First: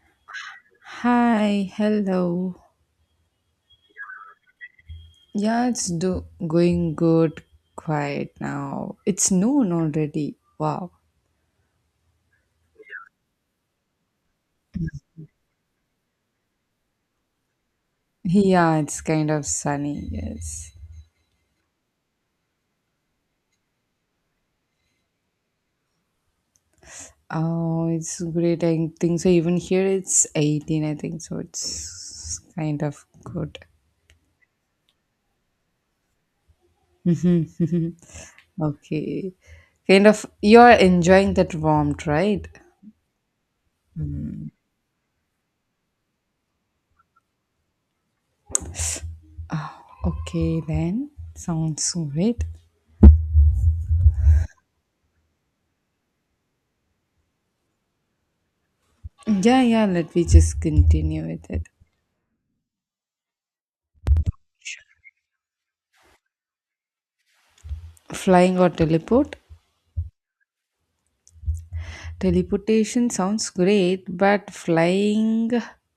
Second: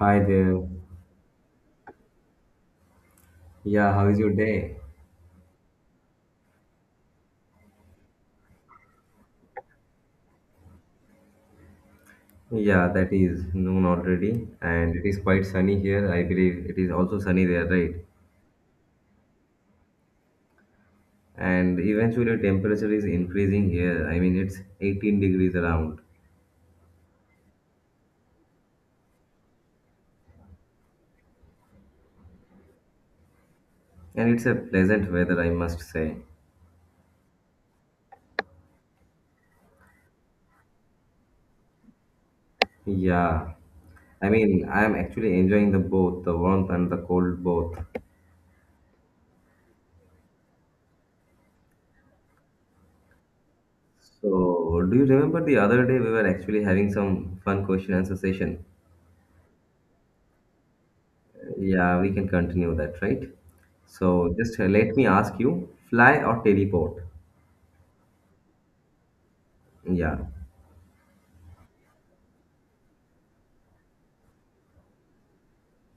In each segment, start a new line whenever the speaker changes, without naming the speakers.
Hi there.
Hi, hello.
Yeah, how is your day?
Yeah, it's do going good, quiet now. It's noon already. Wow.
Yeah, that is noon already, and it is quite sunny here. I believe it is also sunny there, right?
Yeah, it's kind of sunny, yes.
And eventually, temperature is increasing here. I mean, it's 18 degrees around,
Oh, it's great. I think so. Even here it's 18, I think so. It's kind of good.
and it's a pleasant weather, I must say.
Okay. Kind of, you're enjoying that warmth, right?
Yeah, I mean, I am actually enjoying the both, the warmth and the cold both.
Okay, then. Sounds great.
So, do you remember the other day we were actually having some fun question answer session?
Yeah, yeah, let me just continue with it.
Yeah, we can continue that, right? So just let me ask you, fly or teleport?
Flying or teleport?
Yeah.
Teleportation sounds great, but flying,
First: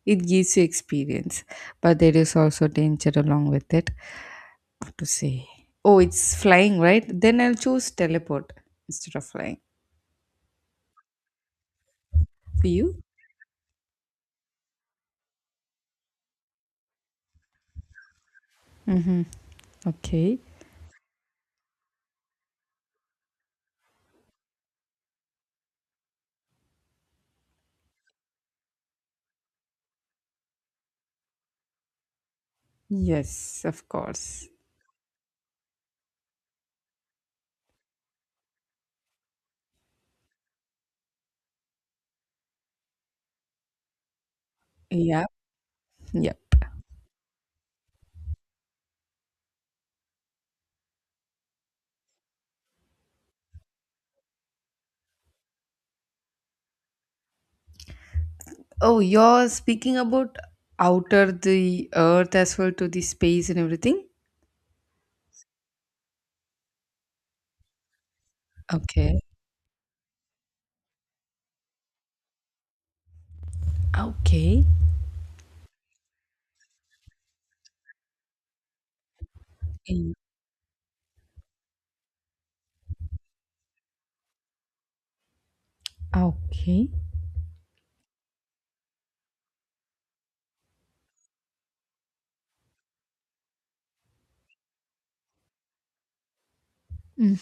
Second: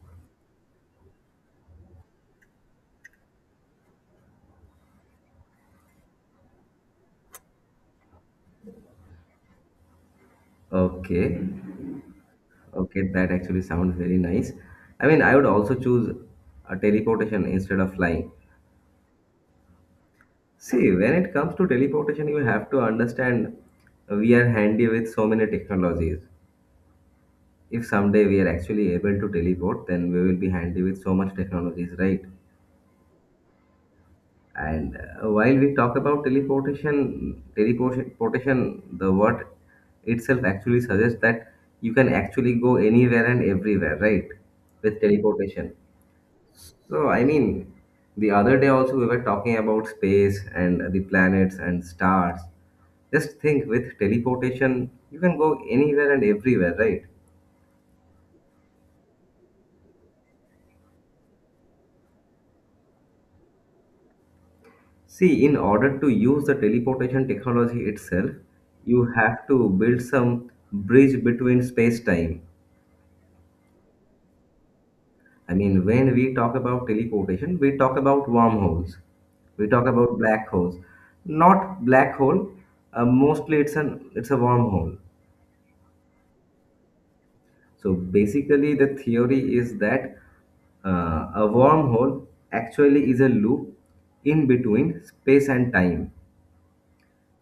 it gives you experience, but there is also danger along with it. What to say? Oh, it's flying, right? Then I'll choose teleport instead of flying.
Okay.
For you?
Okay, that actually sounds very nice. I mean, I would also choose a teleportation instead of flying.
Okay.
See, when it comes to teleportation, you have to understand we are handy with so many technologies. If someday we are actually able to teleport, then we will be handy with so much technologies, right?
Yes, of course.
And while we talk about teleportation, the word itself actually suggests that you can actually go anywhere and everywhere, right? With
Yeah.
teleportation.
Yeah.
So, I mean, the other day also we were talking about space and the planets and stars. Just think with teleportation, you can go anywhere and everywhere, right?
Oh, you're speaking about outer the earth as well, to the space and everything?
See, in order to use the teleportation technology itself, you
Okay.
have to build some bridge between space time.
Okay.
I mean, when we talk about teleportation, we talk about wormholes, we talk
Mm.
about black holes. Not black hole. Mostly, it's a wormhole.
Okay.
So basically, the theory is that a wormhole actually is a loop in between space and time.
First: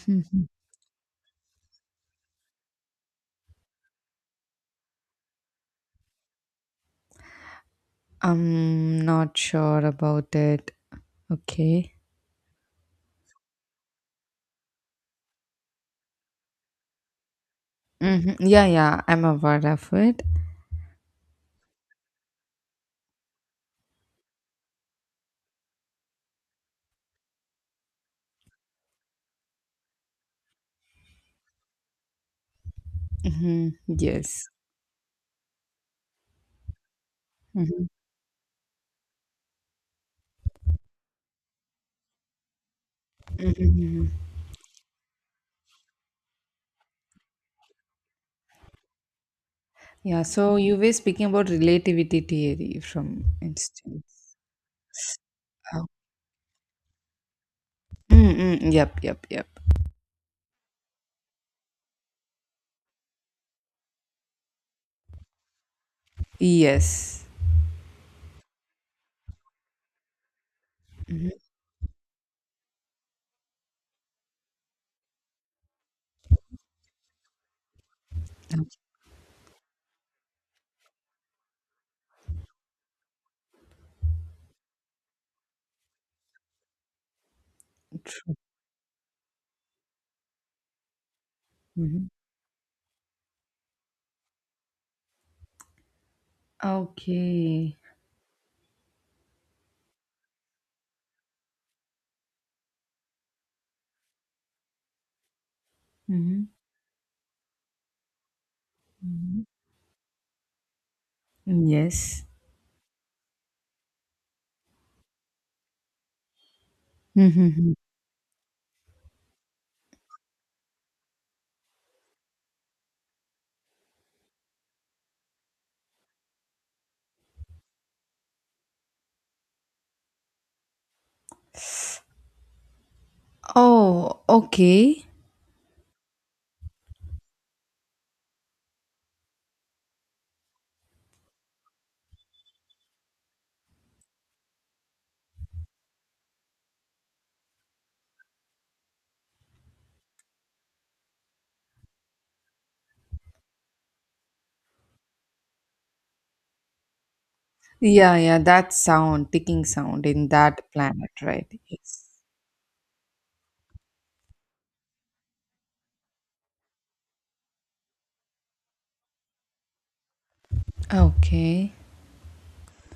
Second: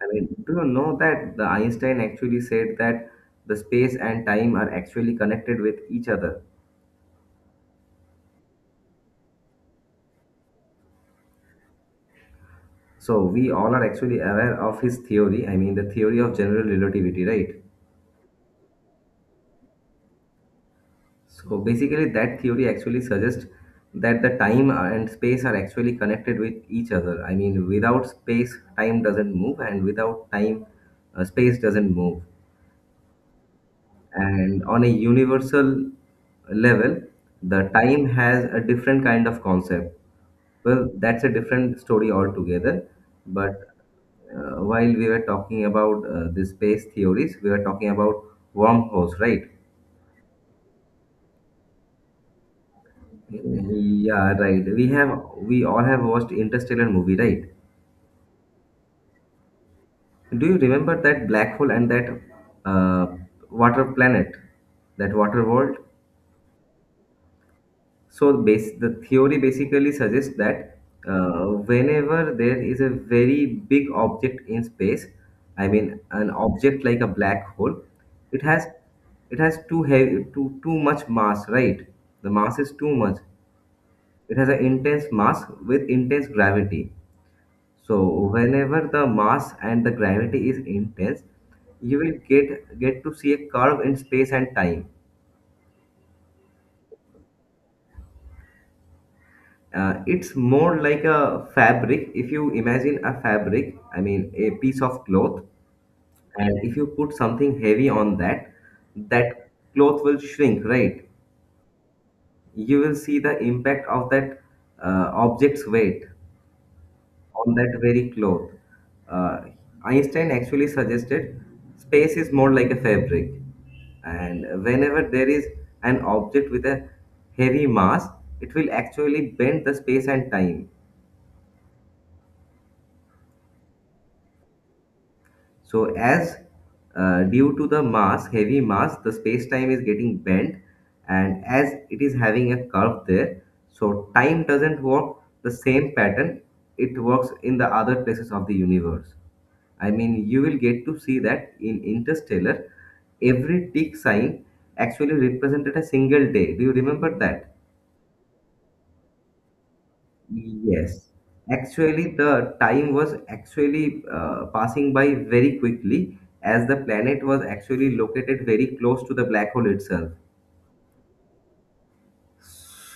I mean, do you know that the Einstein actually said that the space and time are actually connected with each other?
I'm not sure about it. Okay.
So we all are actually aware of his theory. I mean, the theory of general relativity, right?
Mhm. Yeah, yeah, I'm aware of it.
So basically, that theory actually suggests that the time and space are actually connected with each other. I mean, without space, time doesn't move, and without time, space doesn't move.
Hmm, yes.
And on a universal level, the
Mhm,
time has a different kind of concept. Well, that's a different story altogether.
mhm,
But
mhm.
while we were talking about the space theories, we were talking about wormholes, right?
Yeah, so you were speaking about relativity theory from
Yeah,
instance.
right. We all
Oh.
have watched Interstellar movie, right?
Mm-mm. Yep, yep, yep.
Do you remember that black hole and that uh, water planet, that water world?
Yes.
So base the theory basically suggests that
Mm-hmm.
uh, whenever there is a very big object in space, I mean an object like a black hole, it
Okay.
has it has too heavy too much mass, right? The mass is too much. It has an intense mass with intense gravity. So
True.
whenever the mass and the gravity is intense, you
Hmm.
will get to see a curve in space and time.
Okay.
It's more like a fabric. If you imagine a fabric, I mean a piece of cloth,
Mm-hmm.
and if you put something heavy on that,
Mm-hmm.
that cloth will shrink, right?
Yes.
You will see the impact of that object's weight on
Mm-hmm.
that very cloth. Uh, Einstein actually suggested space is more like a fabric, and whenever there is an object with a heavy mass, it will actually bend the space and time.
Oh, okay.
So as due to the mass, heavy mass, the space-time is getting bent, and as it is having a curve there, so time doesn't work the same pattern it works in the other places of the universe. I mean, you will get to see that in Interstellar, every tick sign actually represented a single day. Do you remember that?
Yeah, yeah, that sound, ticking sound in that
Yes,
planet, right? Yes.
actually, the time was actually passing by very quickly as the planet was actually located very close to the black hole itself.
Okay.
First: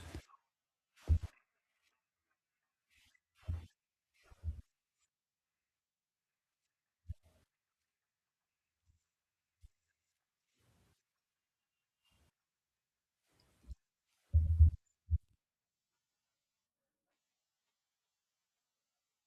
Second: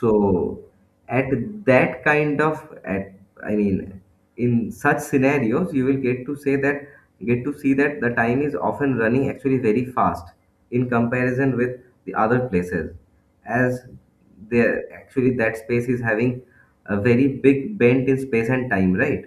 So at that kind of at I mean, in such scenarios you will get to see that the time is often running actually very fast in comparison with the other places, as there actually that space is having a very big bend in space and time, right.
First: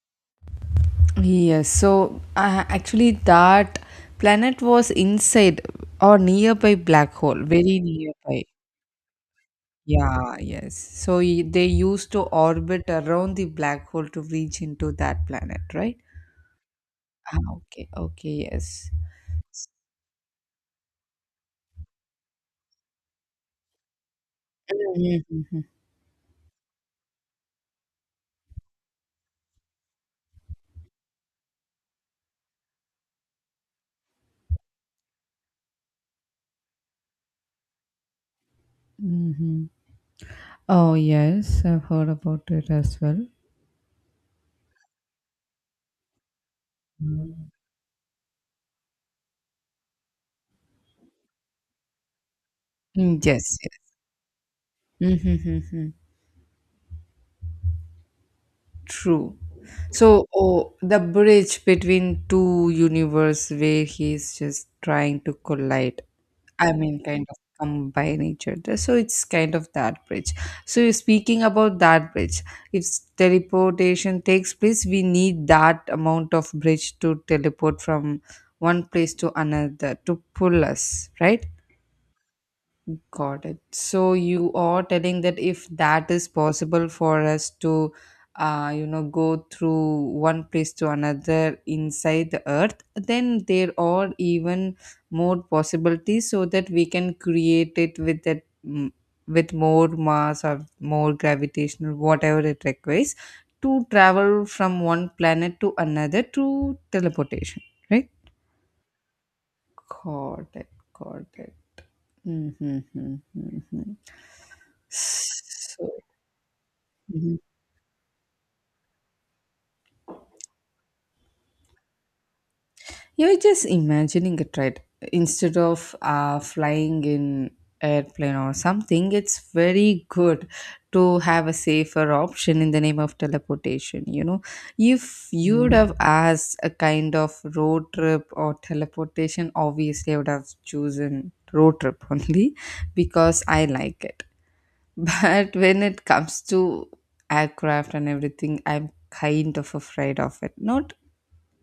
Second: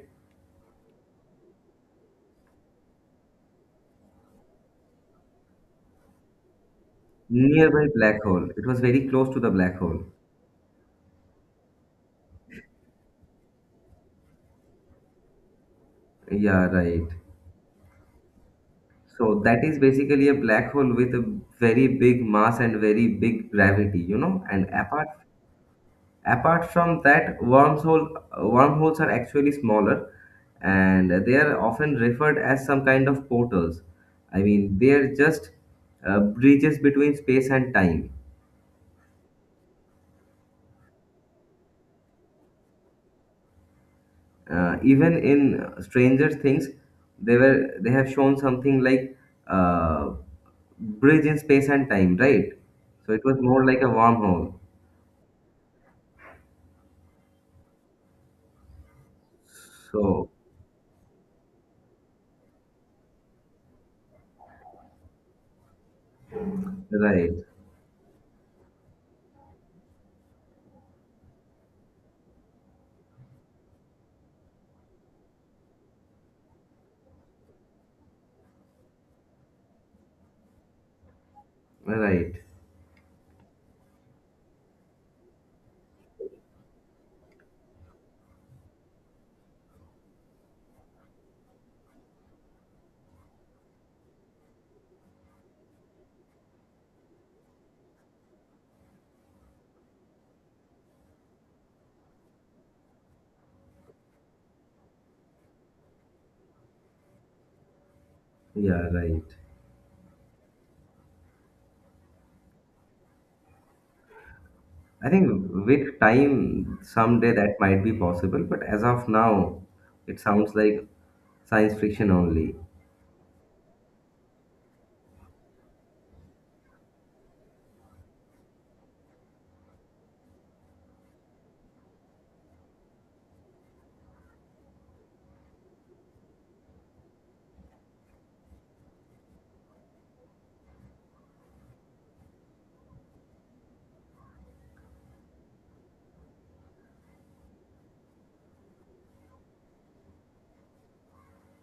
Yes, so actually, that planet was inside or nearby black hole, very
Nearby black
nearby.
hole, it was very close to the black hole.
Yeah, yes. So they used to orbit around the black hole to reach into that planet, right?
Yeah, right.
Ah, okay, okay, yes.
So that is basically a black hole with a very big mass and very big gravity. And
Mhm.
apart from that, wormholes are actually smaller, and they are often referred as some kind of portals. I mean, they are just bridges between space and time.
Hmm. Oh, yes, I've heard about it as well.
Even in Stranger Things, they have shown something like uh, bridge in space and time, right? So
Mm,
it was
yes,
more
yes.
like a wormhole.
Mhm. True. So,
So
oh, the bridge between two universe where he's just trying to collide. I mean, kind
right,
of combine each other. So it's kind of that bridge. So you're speaking about that bridge. If teleportation takes place, we need that amount of bridge to teleport from one place to another to pull us, right?
right.
Got it. So you are telling that if that is possible for us to, you know, go through one place to another inside the earth, then there are even more possibilities so that we can create it with that, mm, with more mass or more gravitational, whatever it requires, to travel from one planet to another through teleportation, right?
Yeah, right.
Got it. Got it. Mhm, mhm, mhm.
I think
So,
with time, someday
mhm.
that might be possible, but as of now, it sounds like science fiction only.
You're just imagining it, right? Instead of flying in airplane or something, it's very good to have a safer option in the name of teleportation. You know, if you would have asked a kind of road trip or teleportation, obviously I would have chosen road trip only because I like it. But when it comes to aircraft and everything, I'm kind of afraid of it. Not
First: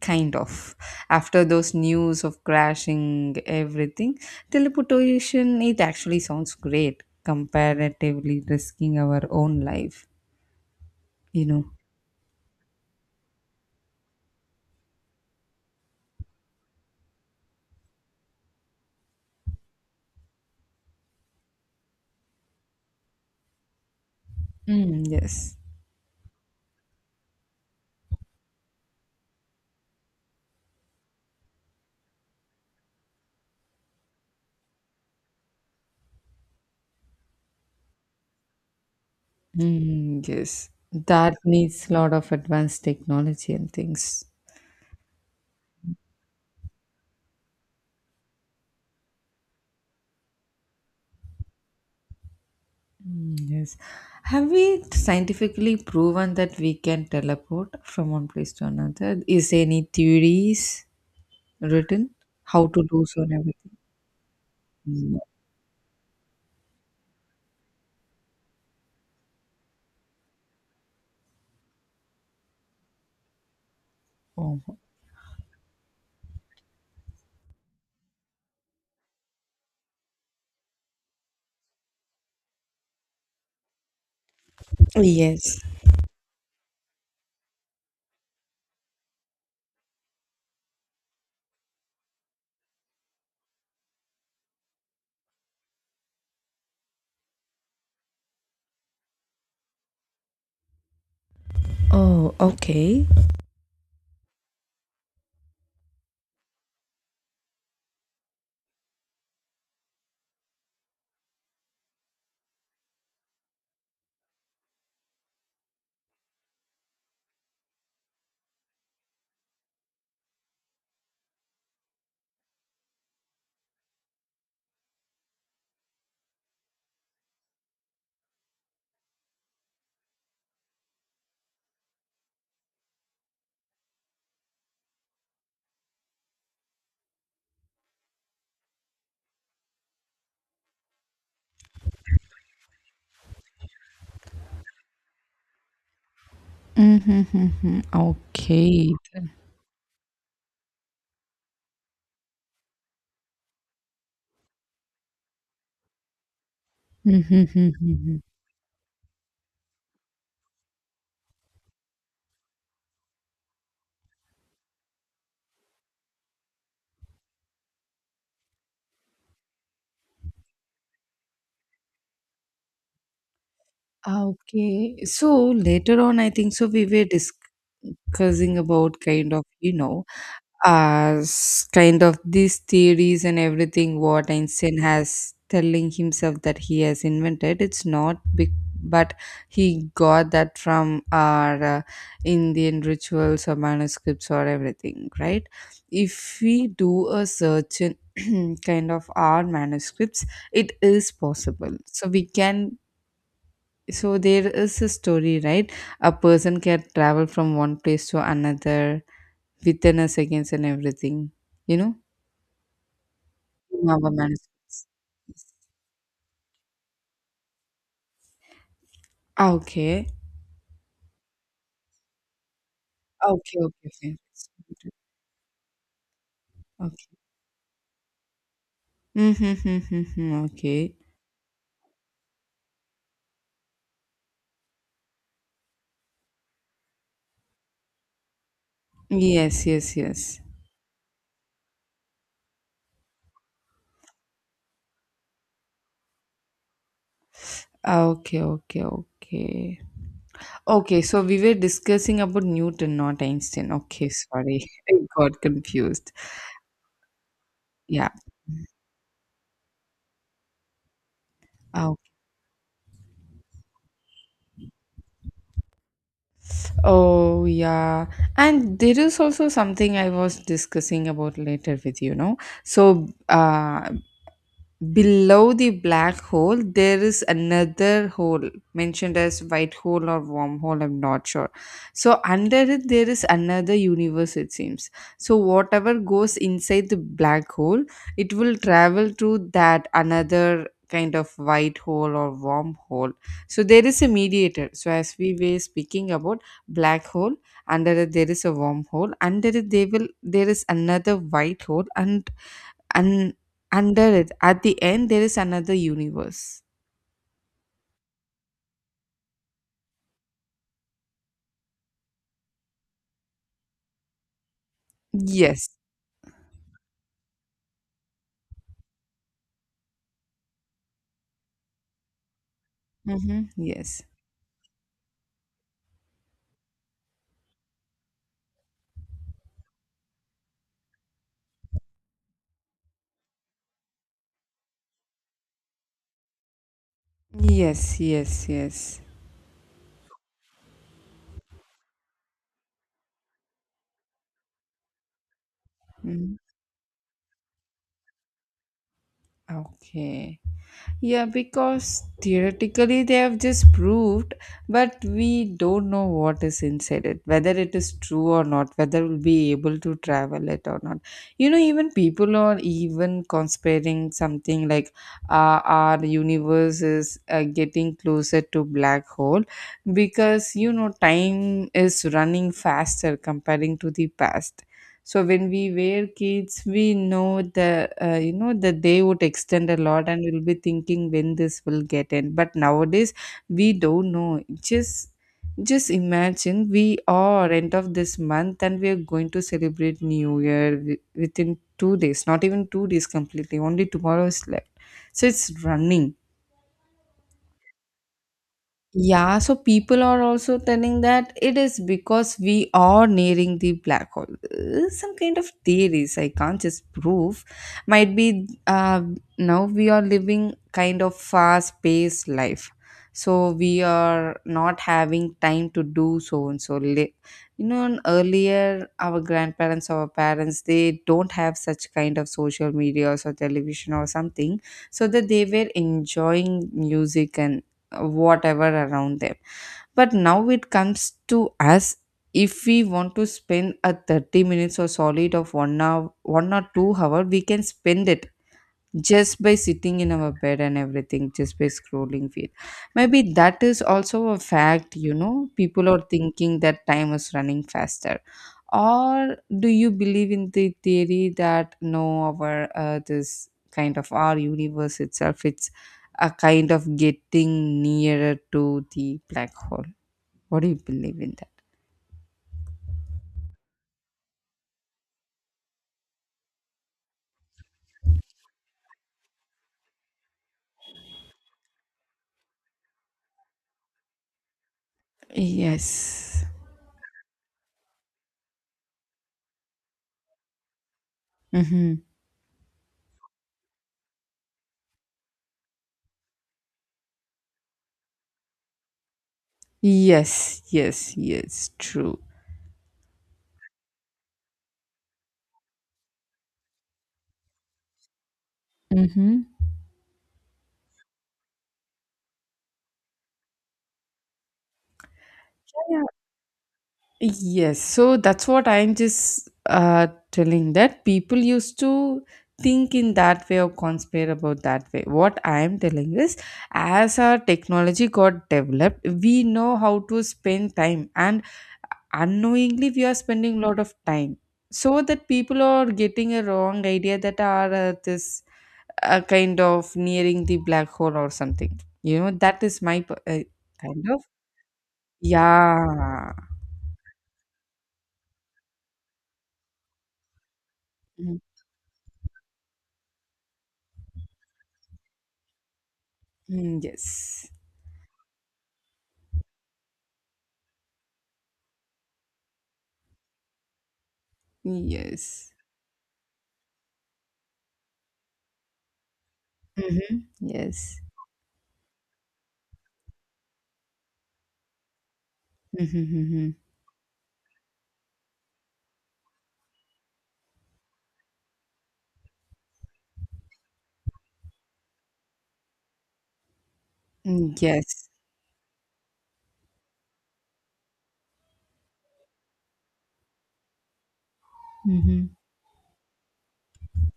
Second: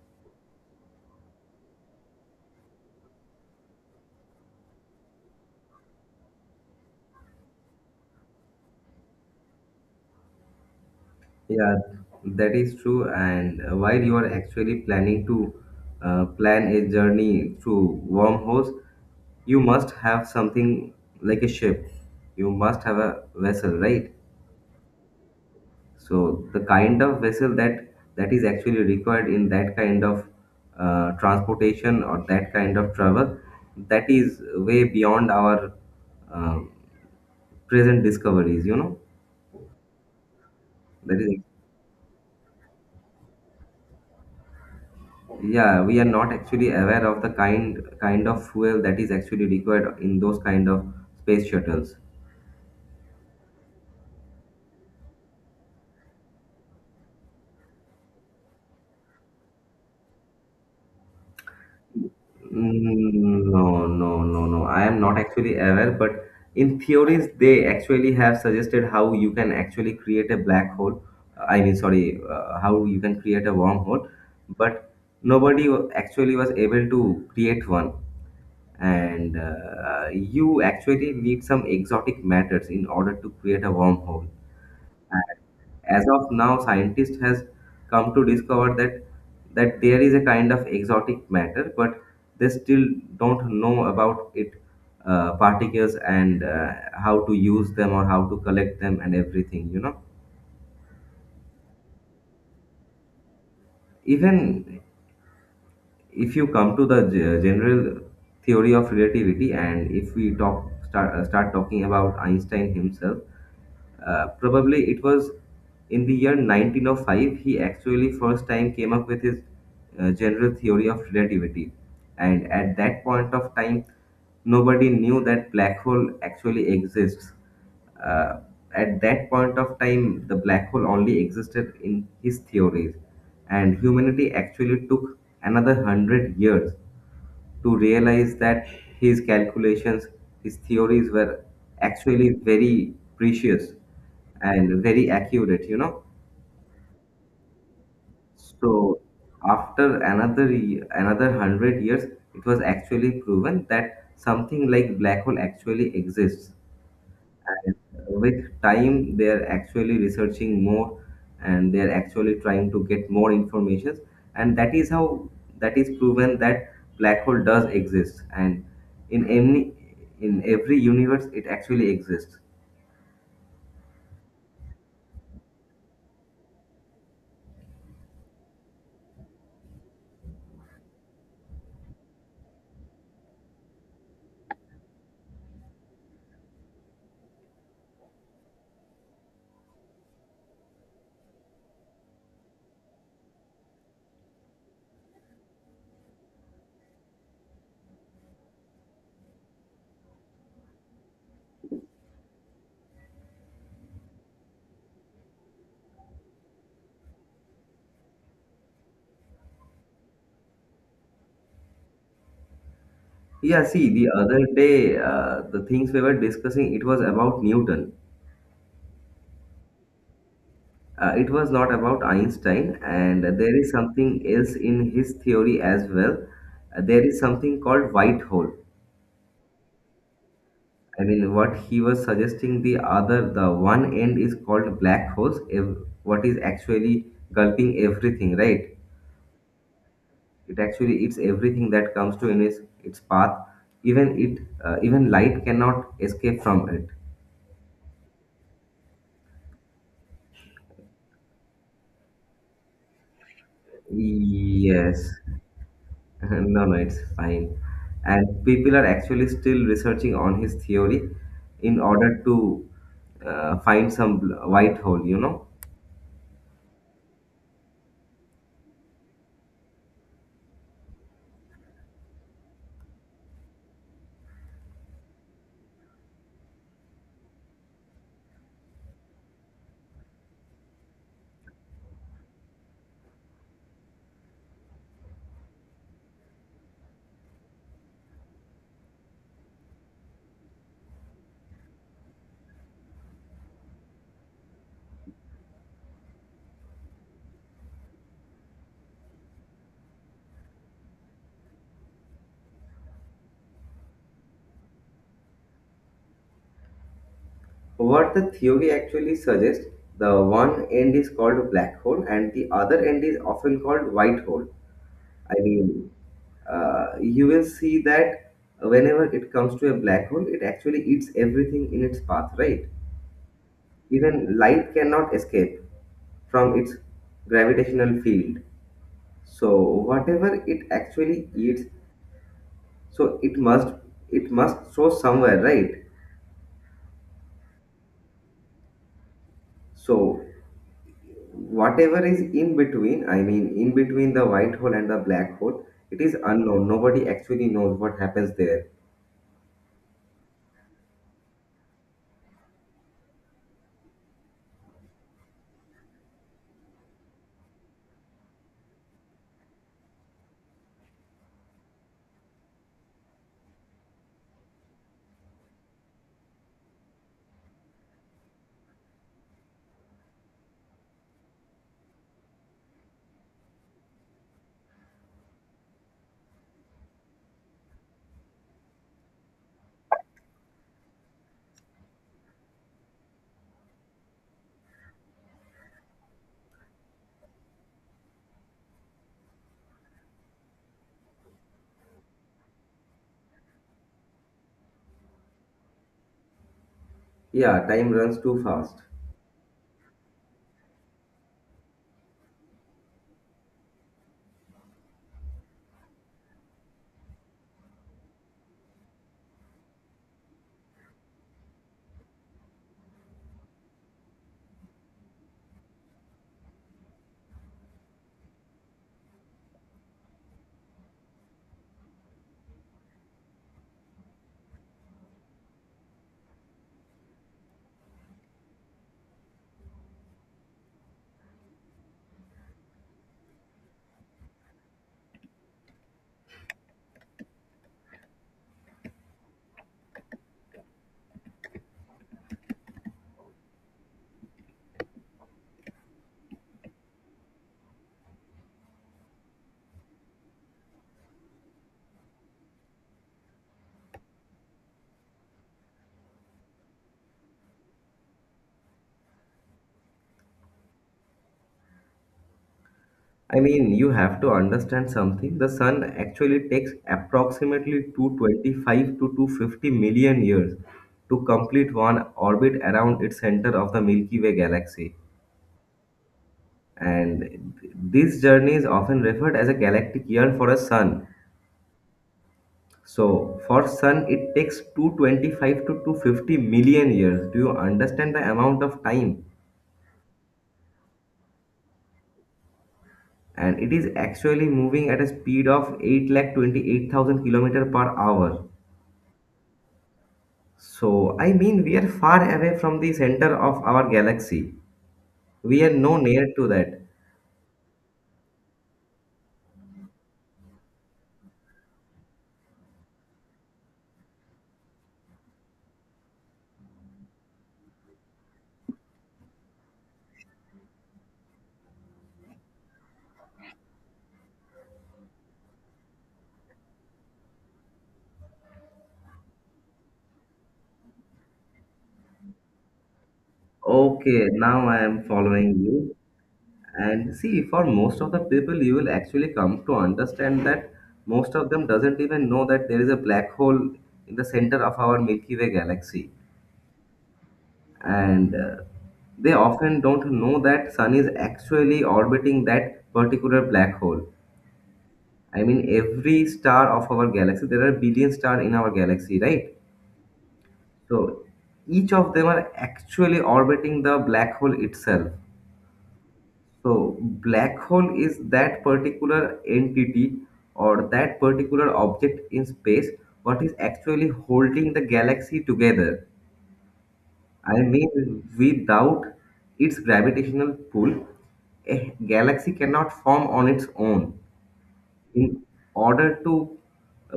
kind of. After those news of crashing everything, teleportation, it actually sounds great, comparatively risking our own life, you know.
Yeah, that is true. And while you are actually planning to plan a journey through wormholes, you must have something like a ship. You must have a vessel, right?
Mm, yes.
So the kind of vessel that is actually required in that kind of transportation or that kind of travel, that is way beyond our uh, present discoveries. You know,
Mm, yes.
that
That
is
needs a lot of advanced technology and things.
yeah, we are not actually aware of the kind of fuel that is actually required in those kind of space shuttles.
Mm, yes. Have we scientifically proven that we can teleport from one place to another? Is there any theories written? How to do so and
Mm,
everything?
no, no, no, no. I am not
No.
actually aware, but in theories, they actually have suggested how you can actually create a black hole. I mean, sorry, how you can create a wormhole,
Oh,
but actually was able to create one. And you actually need some exotic matters in order to create a wormhole.
yes.
As of now, scientists has come to discover that there is a kind of exotic matter, but they still don't know about it particles and how to use them or how to collect them and everything.
Oh, okay.
Even if you come to the general theory of relativity, and if we start talking about Einstein himself. Probably it was in the year 1905 he actually first time came up with his general theory of relativity. And at that point of time, nobody knew that black hole actually exists. Uh, at that point of time, the black hole only existed in his theories, and humanity actually took another hundred years to realize that his calculations, his theories were actually very precious and very accurate.
Mm-hmm, okay,
So
then.
after another hundred years, it was actually proven that something like black hole actually exists.
Mhm.
With time they are actually researching more, and they are actually trying to get more information, and that is how that is proven that black hole does exist and in any in every universe it actually exists.
Okay. So later on, I think so we were discussing about kind of, you know, as kind of these theories and everything what Einstein has telling himself that he has invented. It's not big, but he got that from our Indian rituals or manuscripts or everything, right? If we do a search in kind of our manuscripts, it is possible. So we can. So there is a story, right? A person can travel from one place to another within a seconds and everything, you know,
Yeah, see,
in
the
our
other
manuscripts.
day the things we were discussing, it was about Newton.
Ah, okay.
It was not about Einstein, and there
Okay,
is
okay,
something
okay.
else in his theory as well. There is
Okay.
something called white hole.
Mm-hmm, mm-hmm, mm-hmm, okay.
I mean, what he was suggesting, the one end is called black holes. What is actually gulping everything, right?
Yes, yes, yes.
It actually eats everything that comes to in its path. Even it, Even light cannot escape from it.
Ah, okay, okay, okay. Okay, so we were discussing about Newton, not Einstein. Okay, sorry. I
Yes.
got confused.
No, no, it's fine.
Yeah.
And people are actually still researching on his theory in
Oh,
order to find some white hole?
oh, yeah. And there is also something I was discussing about later with you, know. So, below the black hole there is another hole mentioned as white hole or wormhole, I'm not sure. So under it there is another universe, it seems. So whatever goes inside the black hole, it will travel through that another kind of white hole or wormhole. So there is a mediator, so as we were speaking about black hole, under it there is a wormhole, under it they will there is another white hole, and under it, at the end, there is another universe.
What the theory actually suggests, the one end is called black hole and the other end is often called white hole. I
Yes.
mean, you will see that whenever it comes to a black hole, it actually eats everything in its path, right?
Mm-hmm. Yes.
Even light cannot escape from its gravitational field. So whatever it actually eats, so it must show somewhere, right?
Yes. Yes. Yes.
So whatever is in between, I mean, in between the white hole and the black hole, it is
Mhm.
unknown. Nobody actually knows what happens there.
Okay. Yeah, because theoretically they have just proved, but we don't know what is inside it, whether it is true or not, whether we'll be able to travel it or not. You know, even people are even conspiring something like our universe is getting closer to black hole, because you know time is running faster comparing to the past. So when we were kids we know the you know, that they would extend a lot and we'll be thinking when this will get end. But nowadays we don't know, just just imagine, we are end of this month and we are going to celebrate new year within 2 days, not even 2 days completely, only tomorrow is left. So it's running.
Yeah, time runs too fast.
Yeah, so people are also telling that it is because we are nearing the black hole. Some kind of theories I can't just prove. Might be now we are living kind of fast paced life. So we are not having time to do so and so. You know, and earlier our grandparents, our parents, they don't have such kind of social media or television or something, so that they were enjoying music and whatever around them, but now it comes to us, if we want to spend a 30 minutes or solid of 1 hour, 1 or 2 hour we can spend it just by sitting in our bed and everything, just by scrolling feed. Maybe that is also a fact, you know, people are thinking that time is running faster. Or do you believe in the theory that no, our this kind of our universe itself, it's a kind of getting nearer to the black hole? What do you believe in that?
I mean, you have to understand something. The sun actually takes approximately 225 to 250 million years to complete one orbit around its center of the Milky Way galaxy,
Yes.
and this journey is often referred as a galactic year for a sun.
Mm-hmm.
So for sun, it takes 225 to 250 million years. Do you understand the amount of time?
Yes, yes, yes, true.
And it is actually moving at a speed of 8 lakh 28,000 kilometer per hour.
Mm-hmm.
So I mean, we are far away from the center of our galaxy. We are no near to that.
Yes, so that's what I'm just telling, that people used to think in that way or conspire about that way. What I'm telling is, as our technology got developed, we know how to spend time, and unknowingly, we are spending a lot of time. So that people are getting a wrong idea that are this kind of nearing the black hole or something. You know, that is my kind of,
Okay, now I am following you.
yeah.
And see, for most of the people, you will actually come to understand that most
Mm,
of them doesn't even know that there is a black hole in the center of our Milky Way galaxy.
mm, yes.
And they often don't know that sun is actually orbiting that particular black hole. I
Yes.
mean, every star of our galaxy, there are billion stars in our galaxy, right?
Mhm. Yes.
So each of them are actually orbiting the black hole itself.
Mhm, mhm.
So, black hole is that particular entity or that particular object in space what is actually holding the galaxy together.
Mm,
I
yes.
mean, without its gravitational pull, a galaxy cannot form on its own.
Mhm.
In order to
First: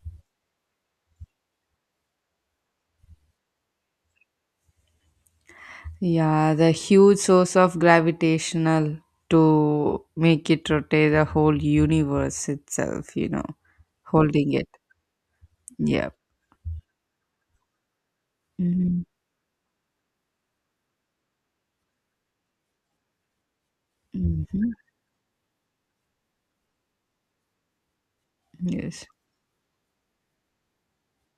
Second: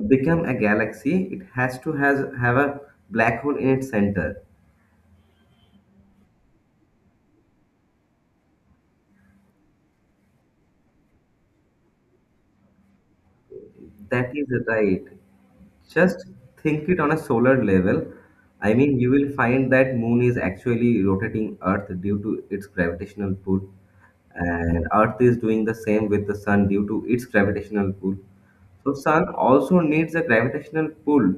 become a galaxy, it has to have a black hole in its center.
Yeah, the huge source of gravitational to make it rotate the whole universe itself, you know,
That is
holding it.
right.
Yeah.
Just think it on a solar level. I mean,
Mhm,
you will find that moon is actually rotating Earth due to its gravitational pull,
mhm.
and Earth is doing the same with the sun due to its gravitational pull. So
Yes.
sun also needs a gravitational pull,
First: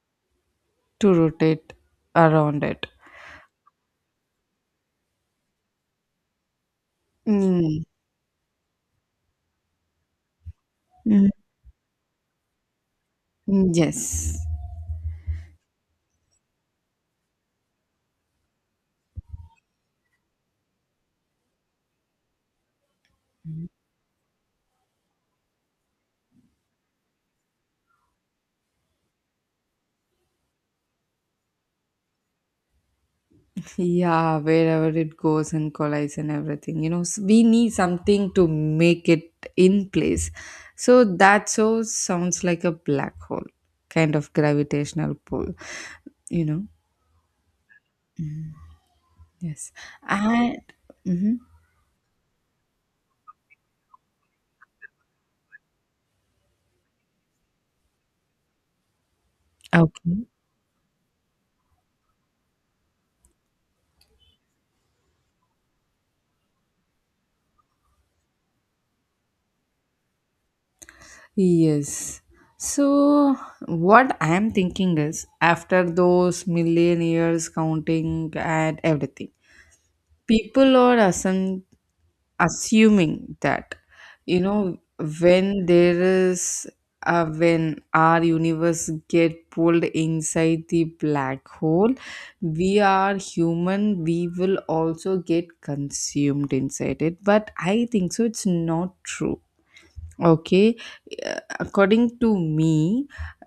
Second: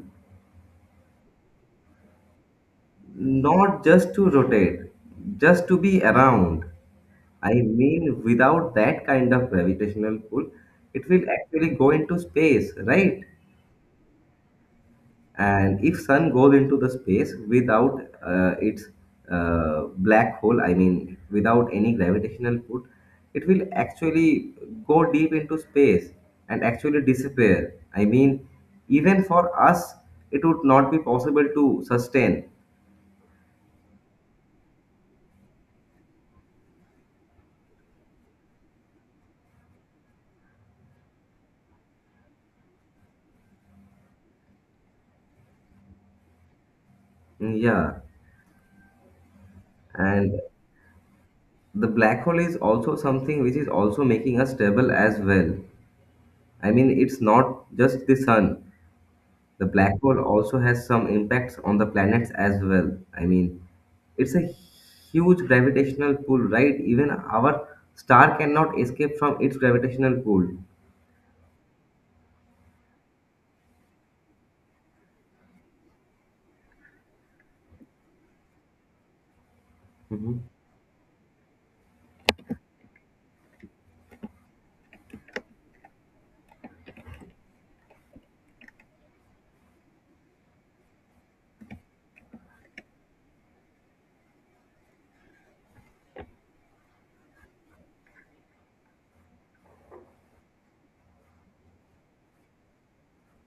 To rotate around it.
not just to rotate, just to be around. I
Mm.
mean, without that kind of gravitational pull, it will
Mhm.
actually go into space, right?
Yes.
And if sun goes into the space without its black hole, I mean without any gravitational pull, it will actually go deep into space and actually disappear. I mean, even for us it would not be possible to sustain.
Yeah, wherever it goes and collides and everything, you know, we need something to make it in place. So that, so sounds like a black hole, kind of gravitational pull, you know.
Mm, yeah,
Yes,
and
and mhm.
the black hole is also something which is also making us stable as well. I mean, it's not just the sun. The black hole
Okay,
also has some impacts on the planets as well. I mean, it's a huge gravitational pull, right? Even our star cannot escape from its gravitational pull.
yes. So what I am thinking is, after those million years counting and everything,
Mhm.
people are assumptive assuming that, you know, when there is when our universe get pulled inside the black hole, we are human, we will also get consumed inside it, but I think so it's not true. Okay. According to me,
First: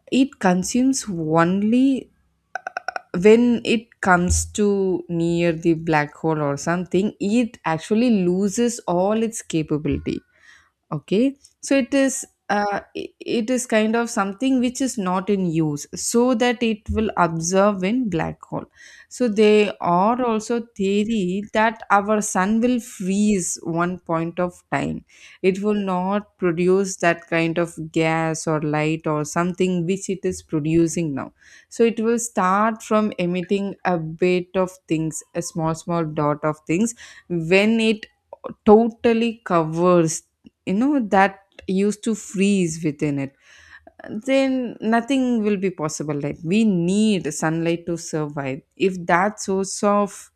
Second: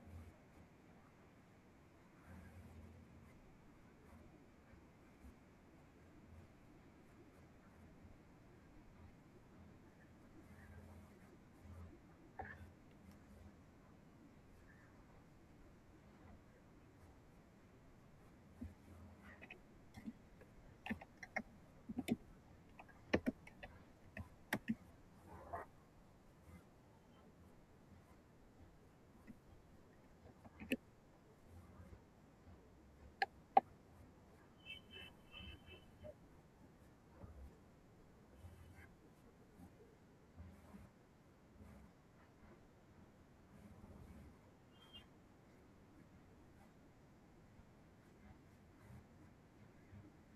it consumes only when it comes to near the black hole or something, it actually loses all its capability. Okay. So it is uh, i- it is kind of something which is not in use, so that it will observe in black hole. So they are also theory that our sun will freeze one point of time, it will not produce that kind of gas or light or something which it is producing now. So it will start from emitting a bit of things, a small small dot of things. When it totally covers, you know, that used to freeze within it, then nothing will be possible, like we need sunlight to survive. If that source of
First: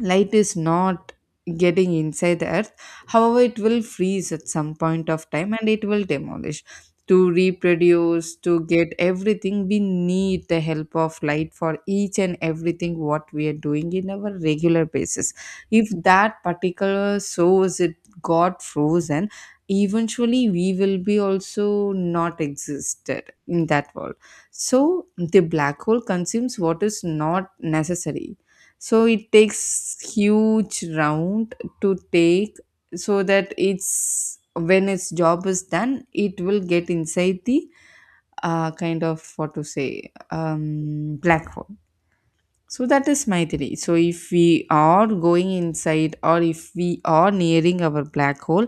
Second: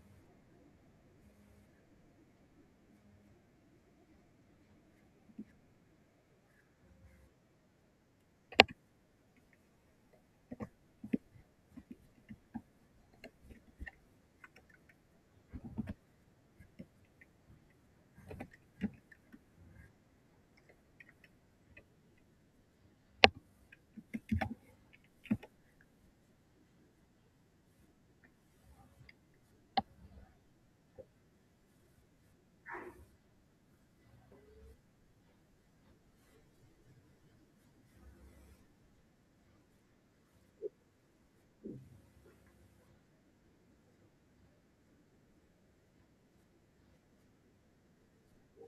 light is not getting inside the earth, however it will freeze at some point of time and it will demolish. To reproduce, to get everything, we need the help of light for each and everything what we are doing in our regular basis. If that particular source it got frozen, eventually we will be also not existed in that world. So the black hole consumes what is not necessary, so it takes huge round to take, so that it's when its job is done, it will get inside the kind of what to say, black hole. So that is my theory. So if we are going inside or if we are nearing our black hole,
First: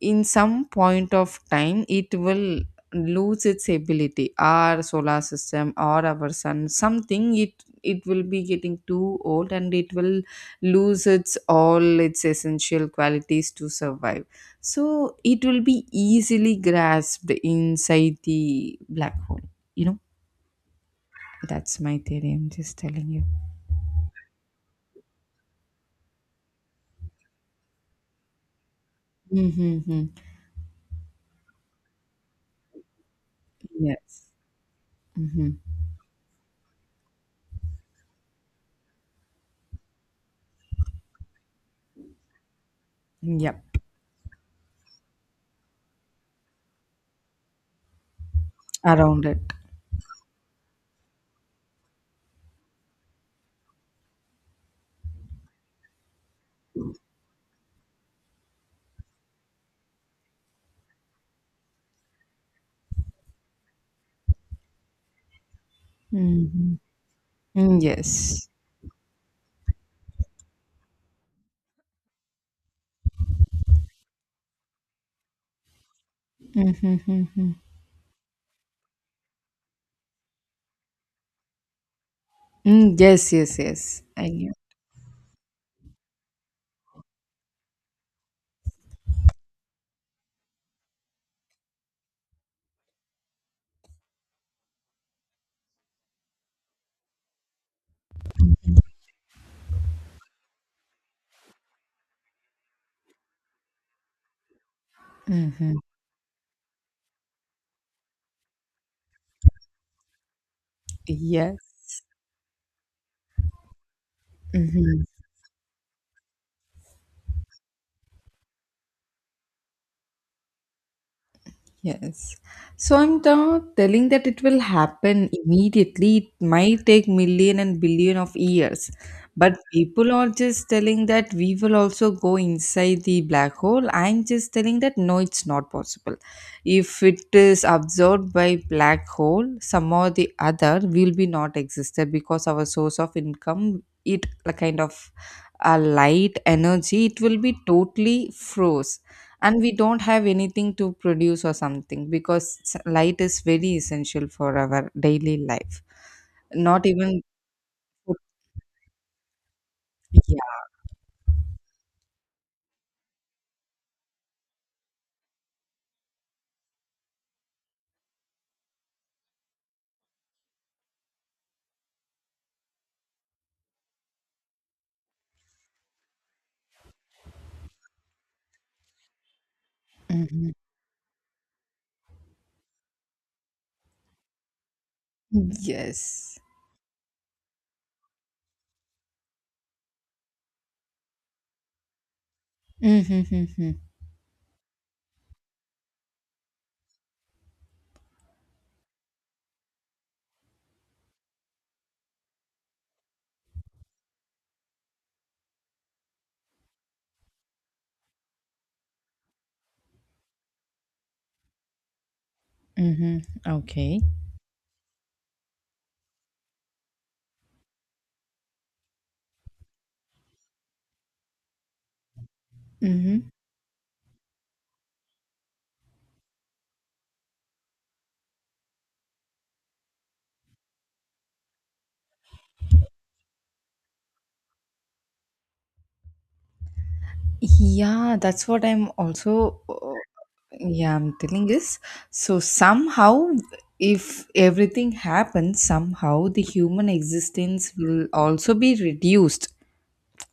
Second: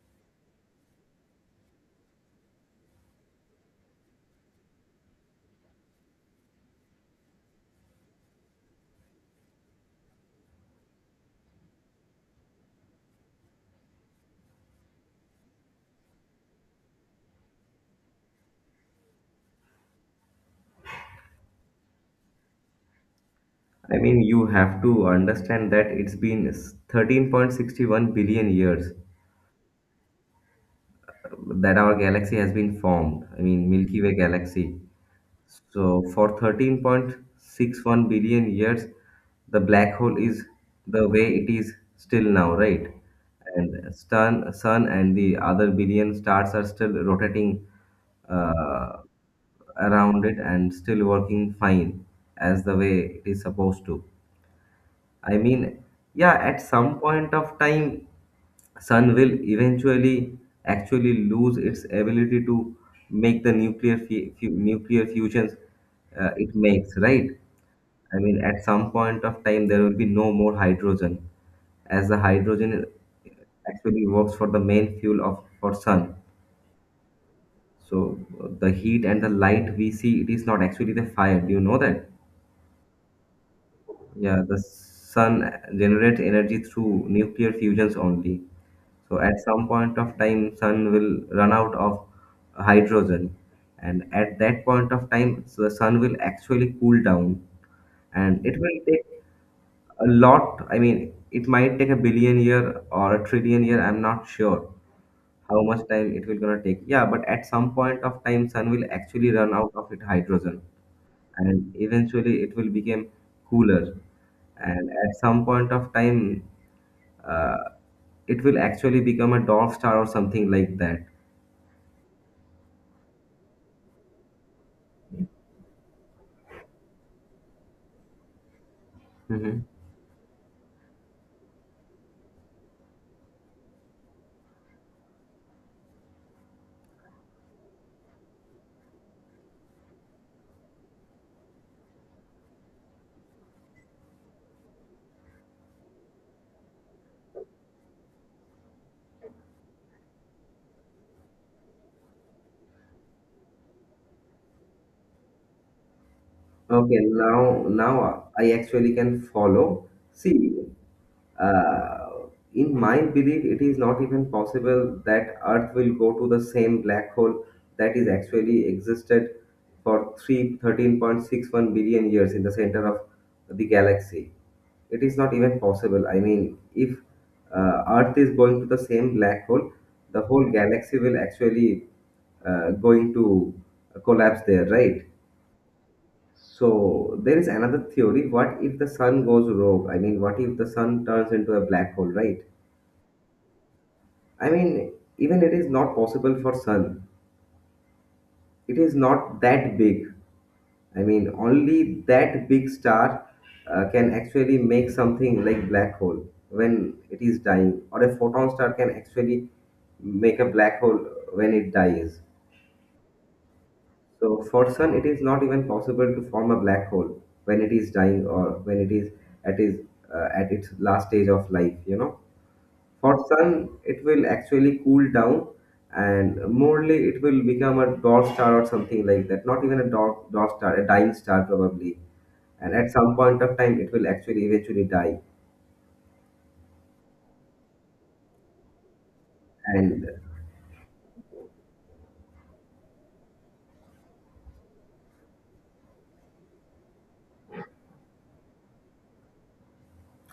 in some point of time it will lose its ability our solar system or our sun something it will be getting too old and it will lose its all its essential qualities to survive so it will be easily grasped inside the black hole you know that's my theory, I'm just telling you.
I mean, you have to understand that it's been 13.61 billion years
Mm-hmm.
that our galaxy has been formed, I mean Milky Way
Yes.
galaxy.
Mm-hmm.
So for 13.61 billion years, the black hole is the way it is still now, right?
Yep.
And sun and the other billion stars are still rotating uh,
Around it.
around it and still working fine as the way it is supposed to. I mean, yeah, at some point of time, sun will eventually actually lose its ability to make the nuclear fusions it
Mm-hmm.
makes, right? I mean,
Yes.
at some point of time, there will be no more hydrogen, as the hydrogen actually works for the main fuel of for sun.
Mm-hmm.
So the heat and the light we see, it is not actually the fire. Do you know that?
Mm, yes, yes, yes. I
Yeah,
knew.
the sun generates energy through nuclear fusions only. So at some point of time, sun will run out of hydrogen, and at that point of time, so the sun will actually cool down, and it will take a lot. I mean, it might take a billion year or a trillion year. I'm not sure how
Hmm.
much time it will gonna take. Yeah, but at some point of time, sun will actually run out of its hydrogen and
Yes.
eventually it will become cooler, and
Hmm.
at some point of time uh, it will actually become a dwarf star or something like that.
Yes. So I'm not telling that it will happen immediately. It might take million and billion of years. But
Hmm.
people are just telling that we will also go inside the black hole. I'm just telling that no, it's not possible. If it is absorbed by black hole, some or the other will be not existed because our source of income, it a kind of a light energy, it will be totally froze and we don't have anything to produce or something because light is very essential for our daily life, not
Okay,
even
now
food.
I actually can follow. See,
Yeah.
uh, in my belief it is not even possible that Earth will go to the same black hole that is actually existed for three 13.61 billion years in the center of the galaxy. It is not even possible. I mean, if Earth is going to the same black hole, the
Mm-hmm.
whole galaxy will actually going to collapse there, right?
Yes.
So there is another theory. What if the sun goes rogue? I mean, what if the sun turns into a black hole, right?
Mm-hmm.
I mean, even it is not possible for sun. It is not that big. I mean, only that big star can actually make something like black hole when it is dying, or a photon star can actually make a black hole when it dies.
Mm-hmm. Okay.
So for sun, it is not even possible to form a black hole when it is dying or when it is at its at its last stage of life. You know, for
Hmm.
sun, it will actually cool down, and morely it will become a dwarf star or something like that. Not even a dwarf, dwarf star, a dying star probably, and at some point of time it will actually eventually die.
Yeah, that's what I'm also,
And
yeah, I'm telling is, so somehow, if everything happens, somehow the human existence will also be reduced.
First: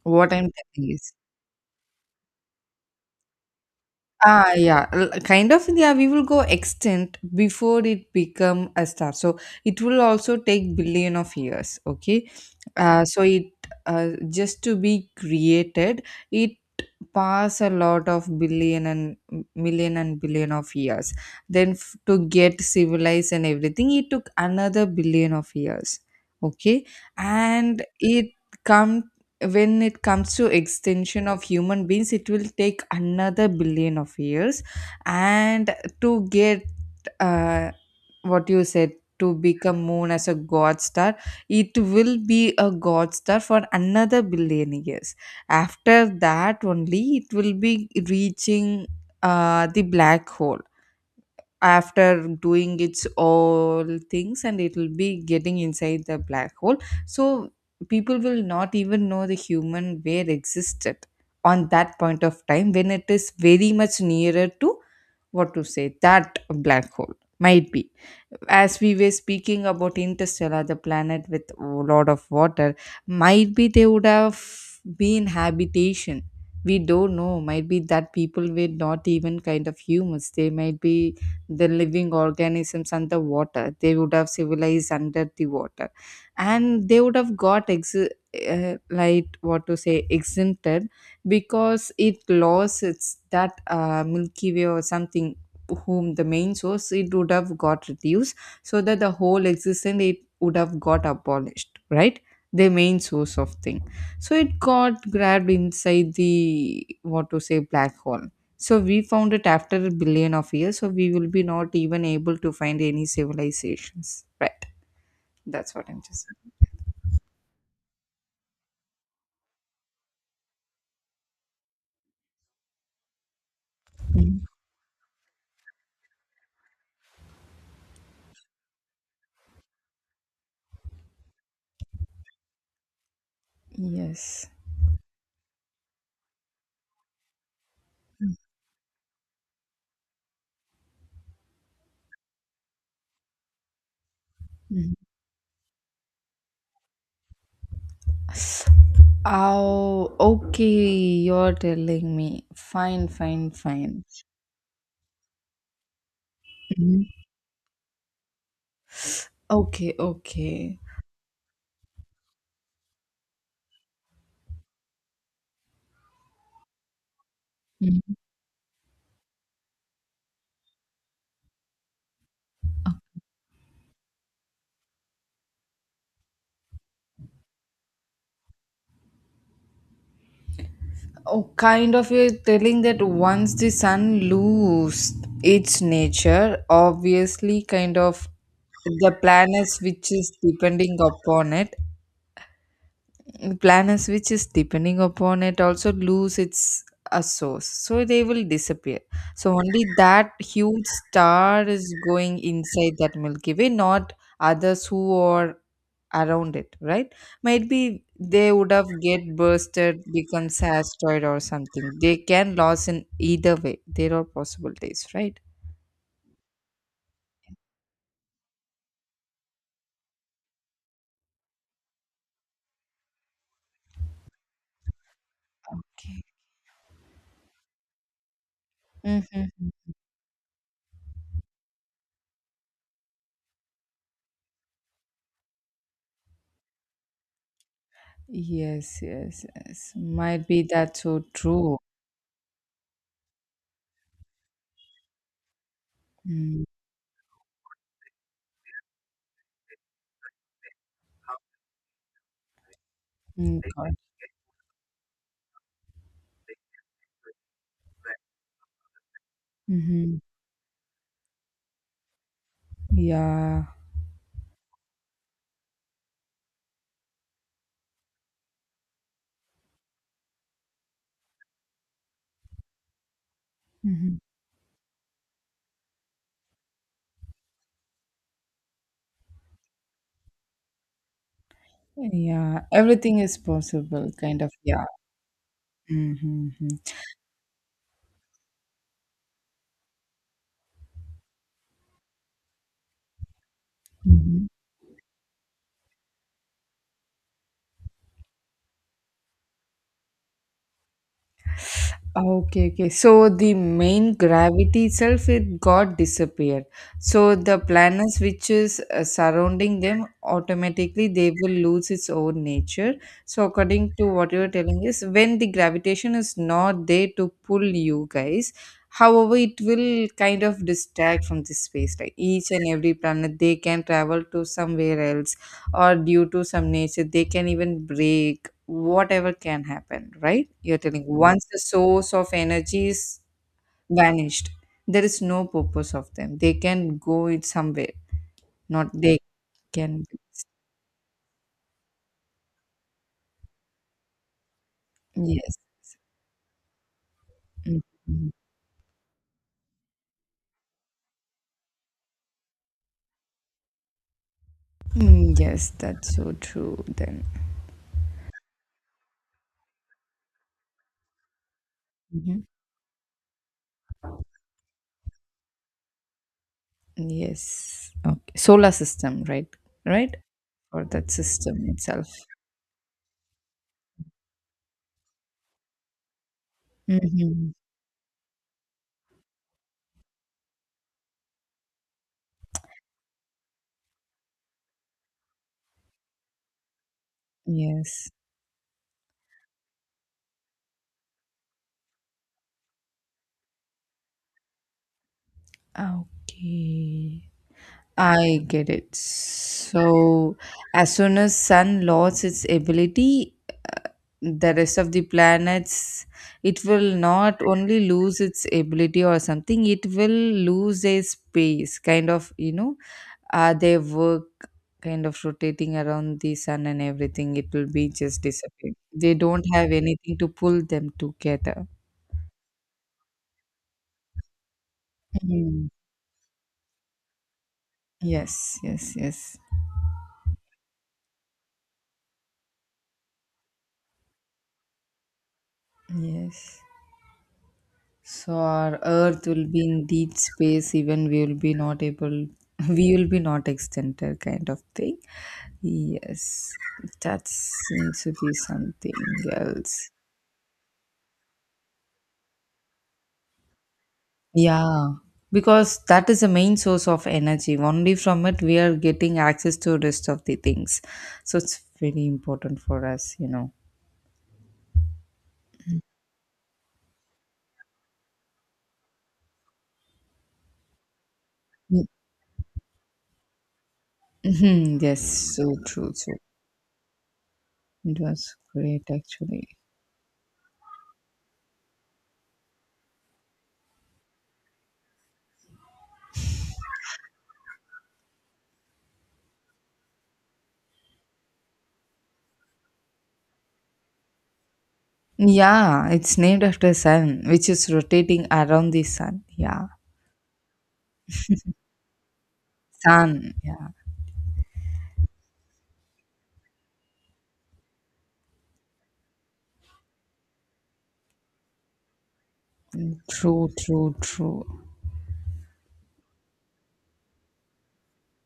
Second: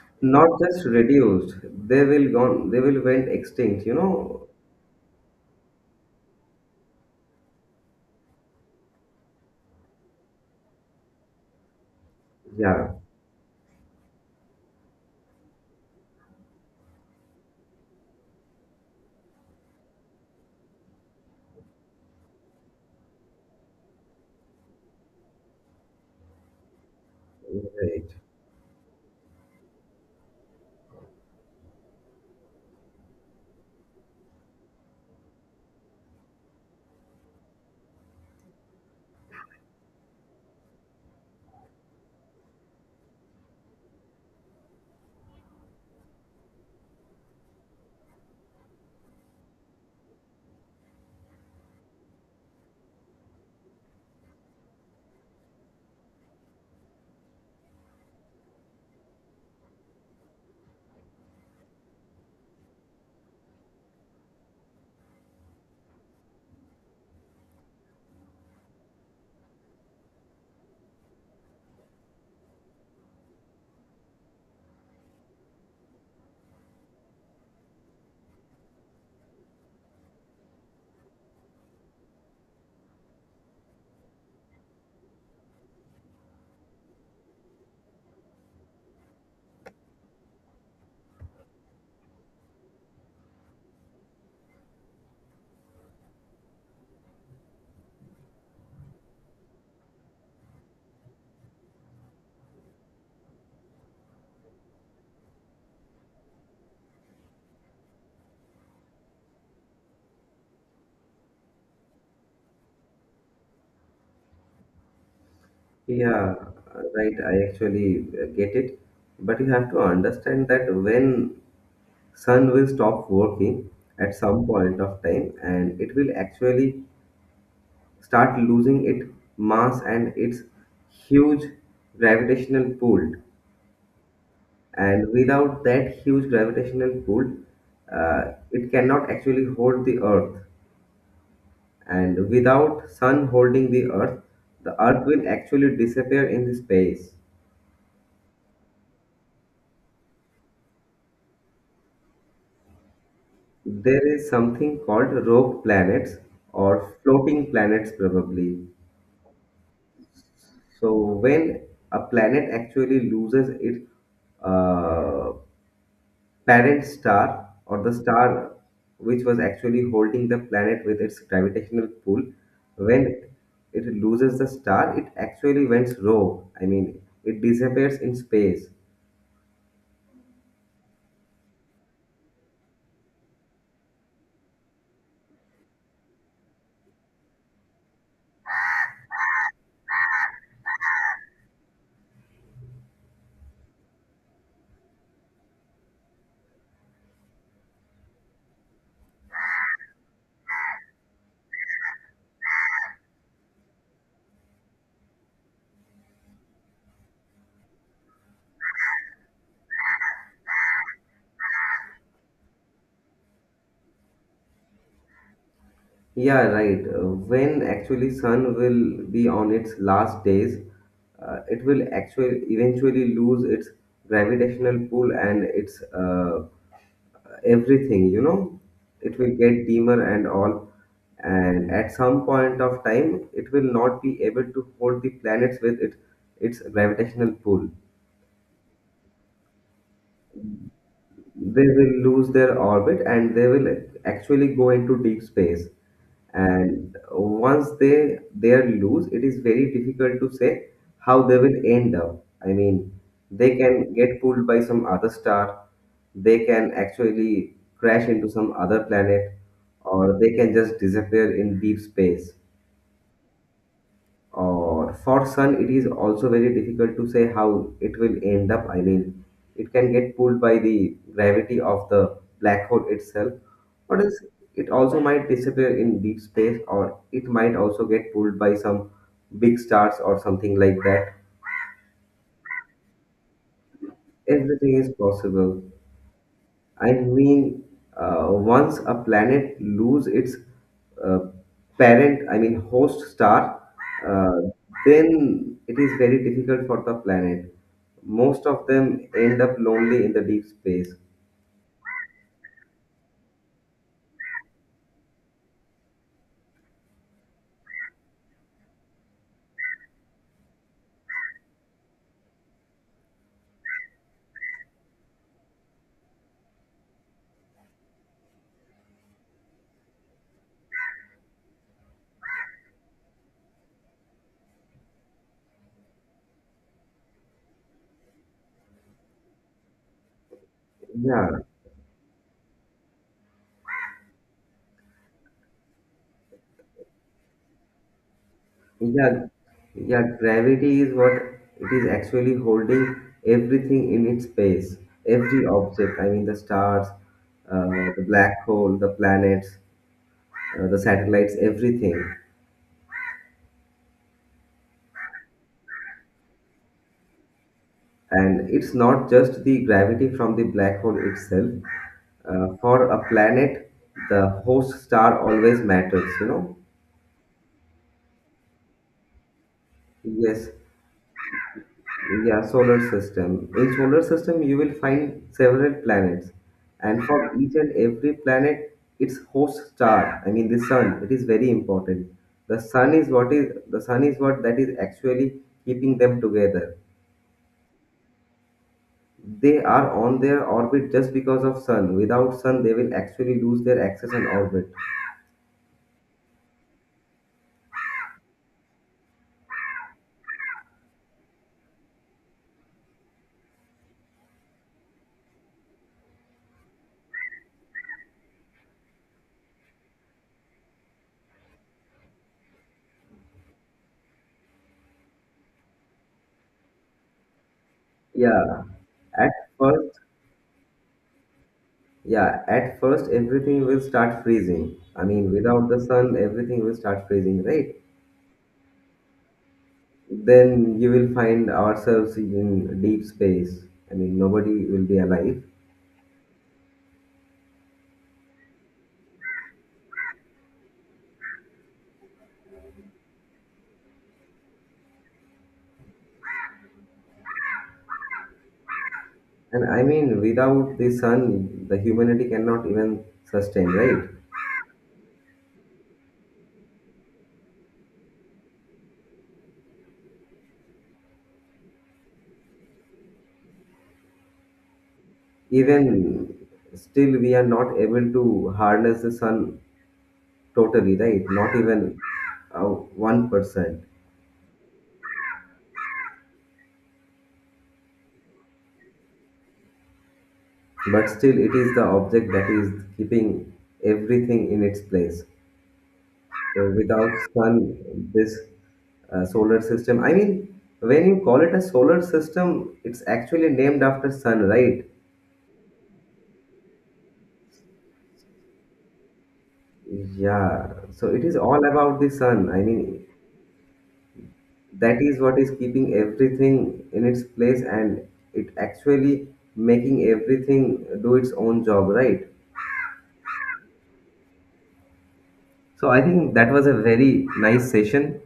What
not
I'm
just
telling is.
reduced, they will gone, they will went extinct, you know.
Ah, yeah, kind of. Yeah, we will go extinct before it become a star. So it will also take billion of years. Okay,
Yeah.
so it, just to be created, it pass a lot of billion and million and billion of years. Then to get civilized and everything, it took another billion of years. Okay, and
Right.
it come when it comes to extension of human beings it will take another billion of years and to get, uh, what you said, to become moon as a god star, it will be a god star for another billion years. After that only it will be reaching, the black hole, after doing its all things and it will be getting inside the black hole. So people will not even know the human where existed on that point of time when it is very much nearer to what to say that black hole. Might be, as we were speaking about interstellar, the planet with a lot of water, might be they would have been habitation. We don't know, might be that people were not even kind of humans, they might be the living organisms under water, they would have civilized under the water, and they would have got like what to say exempted, because it lost its that, milky way or something, whom the main source it would have got reduced, so that the whole existence it would have got abolished, right? The main source of thing, so it got grabbed inside the what to say black hole. So we found it after a billion of years, so we will be not even able to find any civilizations, right? That's what I'm just
Yeah, right, I actually get it, but you have to understand that when sun will stop working at some
saying.
point of time, and it will actually start losing its mass and its huge gravitational pull.
Yes.
And without that huge gravitational pull, it cannot actually hold the earth, and without sun holding the earth, the earth will actually disappear in the space.
Oh, okay. You're telling me. Fine, fine, fine.
There is something called rogue planets or
Mhm.
floating planets probably.
Okay, okay.
So when a planet actually loses its uh, parent star, or the star which was actually holding the planet with its gravitational pull, when it loses the star it actually went rogue, I mean it disappears in space.
Oh, kind of you're telling that once the sun lose its nature, obviously, kind of the planets which is depending upon it the planets which is depending upon it also lose its a source so they will disappear. So only that huge star is going inside that milky way, not others who are around it, right? Might be they would have get bursted becomes asteroid or something, they can lose in either way, there are possibilities, right?
Yeah, right. When actually sun will be on its last days, it will actually eventually lose its gravitational pull and its
Okay.
everything, you know. It will get
Mm-hmm.
dimmer and all. And at some point of time, it will not be able to hold the planets with it, its gravitational pull.
Yes, yes, yes, might be that so
They
true.
will lose their orbit and they will actually go into deep space, and once they are loose it is very difficult to say how they will end up. I mean, they
Mm-hmm.
can get pulled by some other star, they can actually crash into some other planet, or they can just disappear in deep space.
Yeah.
Or for sun, it is also very difficult to say how it will end up. I mean, it can get pulled by the gravity of the black hole itself, or
Mhm.
else it also might disappear in deep space, or it might also get pulled by some big stars or something like that.
Yeah. Everything is possible, kind of.
Everything
Yeah.
is possible.
Mm-hmm.
I mean, once a planet lose its uh, parent, I mean host star, uh,
Mhm.
then it is very difficult for the planet. Most of them end up lonely in the deep space.
Okay, okay. So the main gravity itself it got disappeared. So the planets which is, surrounding them automatically they will lose its own nature. So according to what you're telling is when the gravitation is not there to pull you guys, however it will kind of distract from the space. Like each and every planet they can travel to somewhere else or due to some nature they can even break, whatever can happen, right? You're telling
Yeah,
once the source of energy is vanished, there is no purpose of them. They can go it somewhere, not they
yeah,
can.
yeah. Gravity is what it is actually holding everything in its space. Every
Yes.
object, I mean the stars, uh, the
Mhm.
black hole, the planets, the satellites, everything.
Mm, yes, that's so true then.
And it's not just the gravity from the black hole itself.
Mhm.
For a planet, the host star always matters, you know?
Yes. Okay. Solar system, right? Right?
Yes,
Or that system itself.
yeah, solar system. In solar system, you will find several planets. And for
Hmm.
each and every planet, its host star, I mean the sun, it is very important. The sun is what is the sun is what that is actually keeping them together.
Yes.
They are on their orbit just because of sun. Without sun, they will actually lose their axis and orbit.
Ah, okay. I get it. So, as soon as sun lost its ability, uh, the rest of the planets, it will not only lose its ability or something, it will lose a space, kind of, you know, their work kind of rotating around the sun and everything. It will be just
Yeah.
disappearing. They
At
don't have
first,
anything to pull them together.
yeah, at first everything will start freezing. I mean,
Mm.
without the sun, everything will start freezing, right?
Yes, yes, yes,
Then you will find ourselves in deep space. I mean, nobody will be alive.
yes. So our Earth will be in deep space, even we will be not able, we will be not extended, kind of thing. Yes, that seems to be something
And I
else.
mean, without the sun, the humanity cannot even sustain, right?
Yeah, because that is the main source of energy. Only from it we are getting access to rest of the things. So it's very important for us, you know.
Even still, we are not able to harness the sun totally right, not
Mm,
even 1%.
mhm, yes, so true. So it was great actually.
But still, it is the object that is keeping everything in its place. So without sun, this solar system, I mean, when you call it a solar system, it's actually named after sun, right?
Yeah, it's named after sun, which is rotating around the sun. Yeah,
Yeah, so it is all about the sun. I mean,
sun. Yeah,
that is what is keeping everything in its place and it actually making everything do its own job, right?
true, true, true.
So I think that was a very nice session.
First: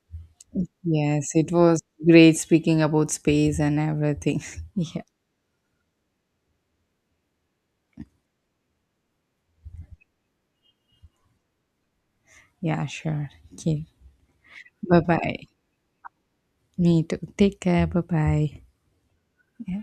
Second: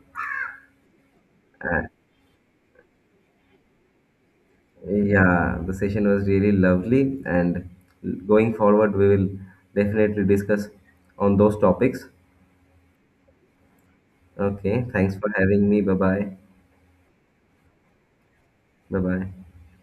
Yes, it was
Uh,
great speaking about space and everything. Yeah,
yeah, the session was really lovely, and going forward, we will definitely discuss on those topics.
yeah, sure. Okay,
Okay,
bye
thanks for
bye.
having me. Bye bye.
Me too. Take care. Bye bye.
Bye bye.
Yeah.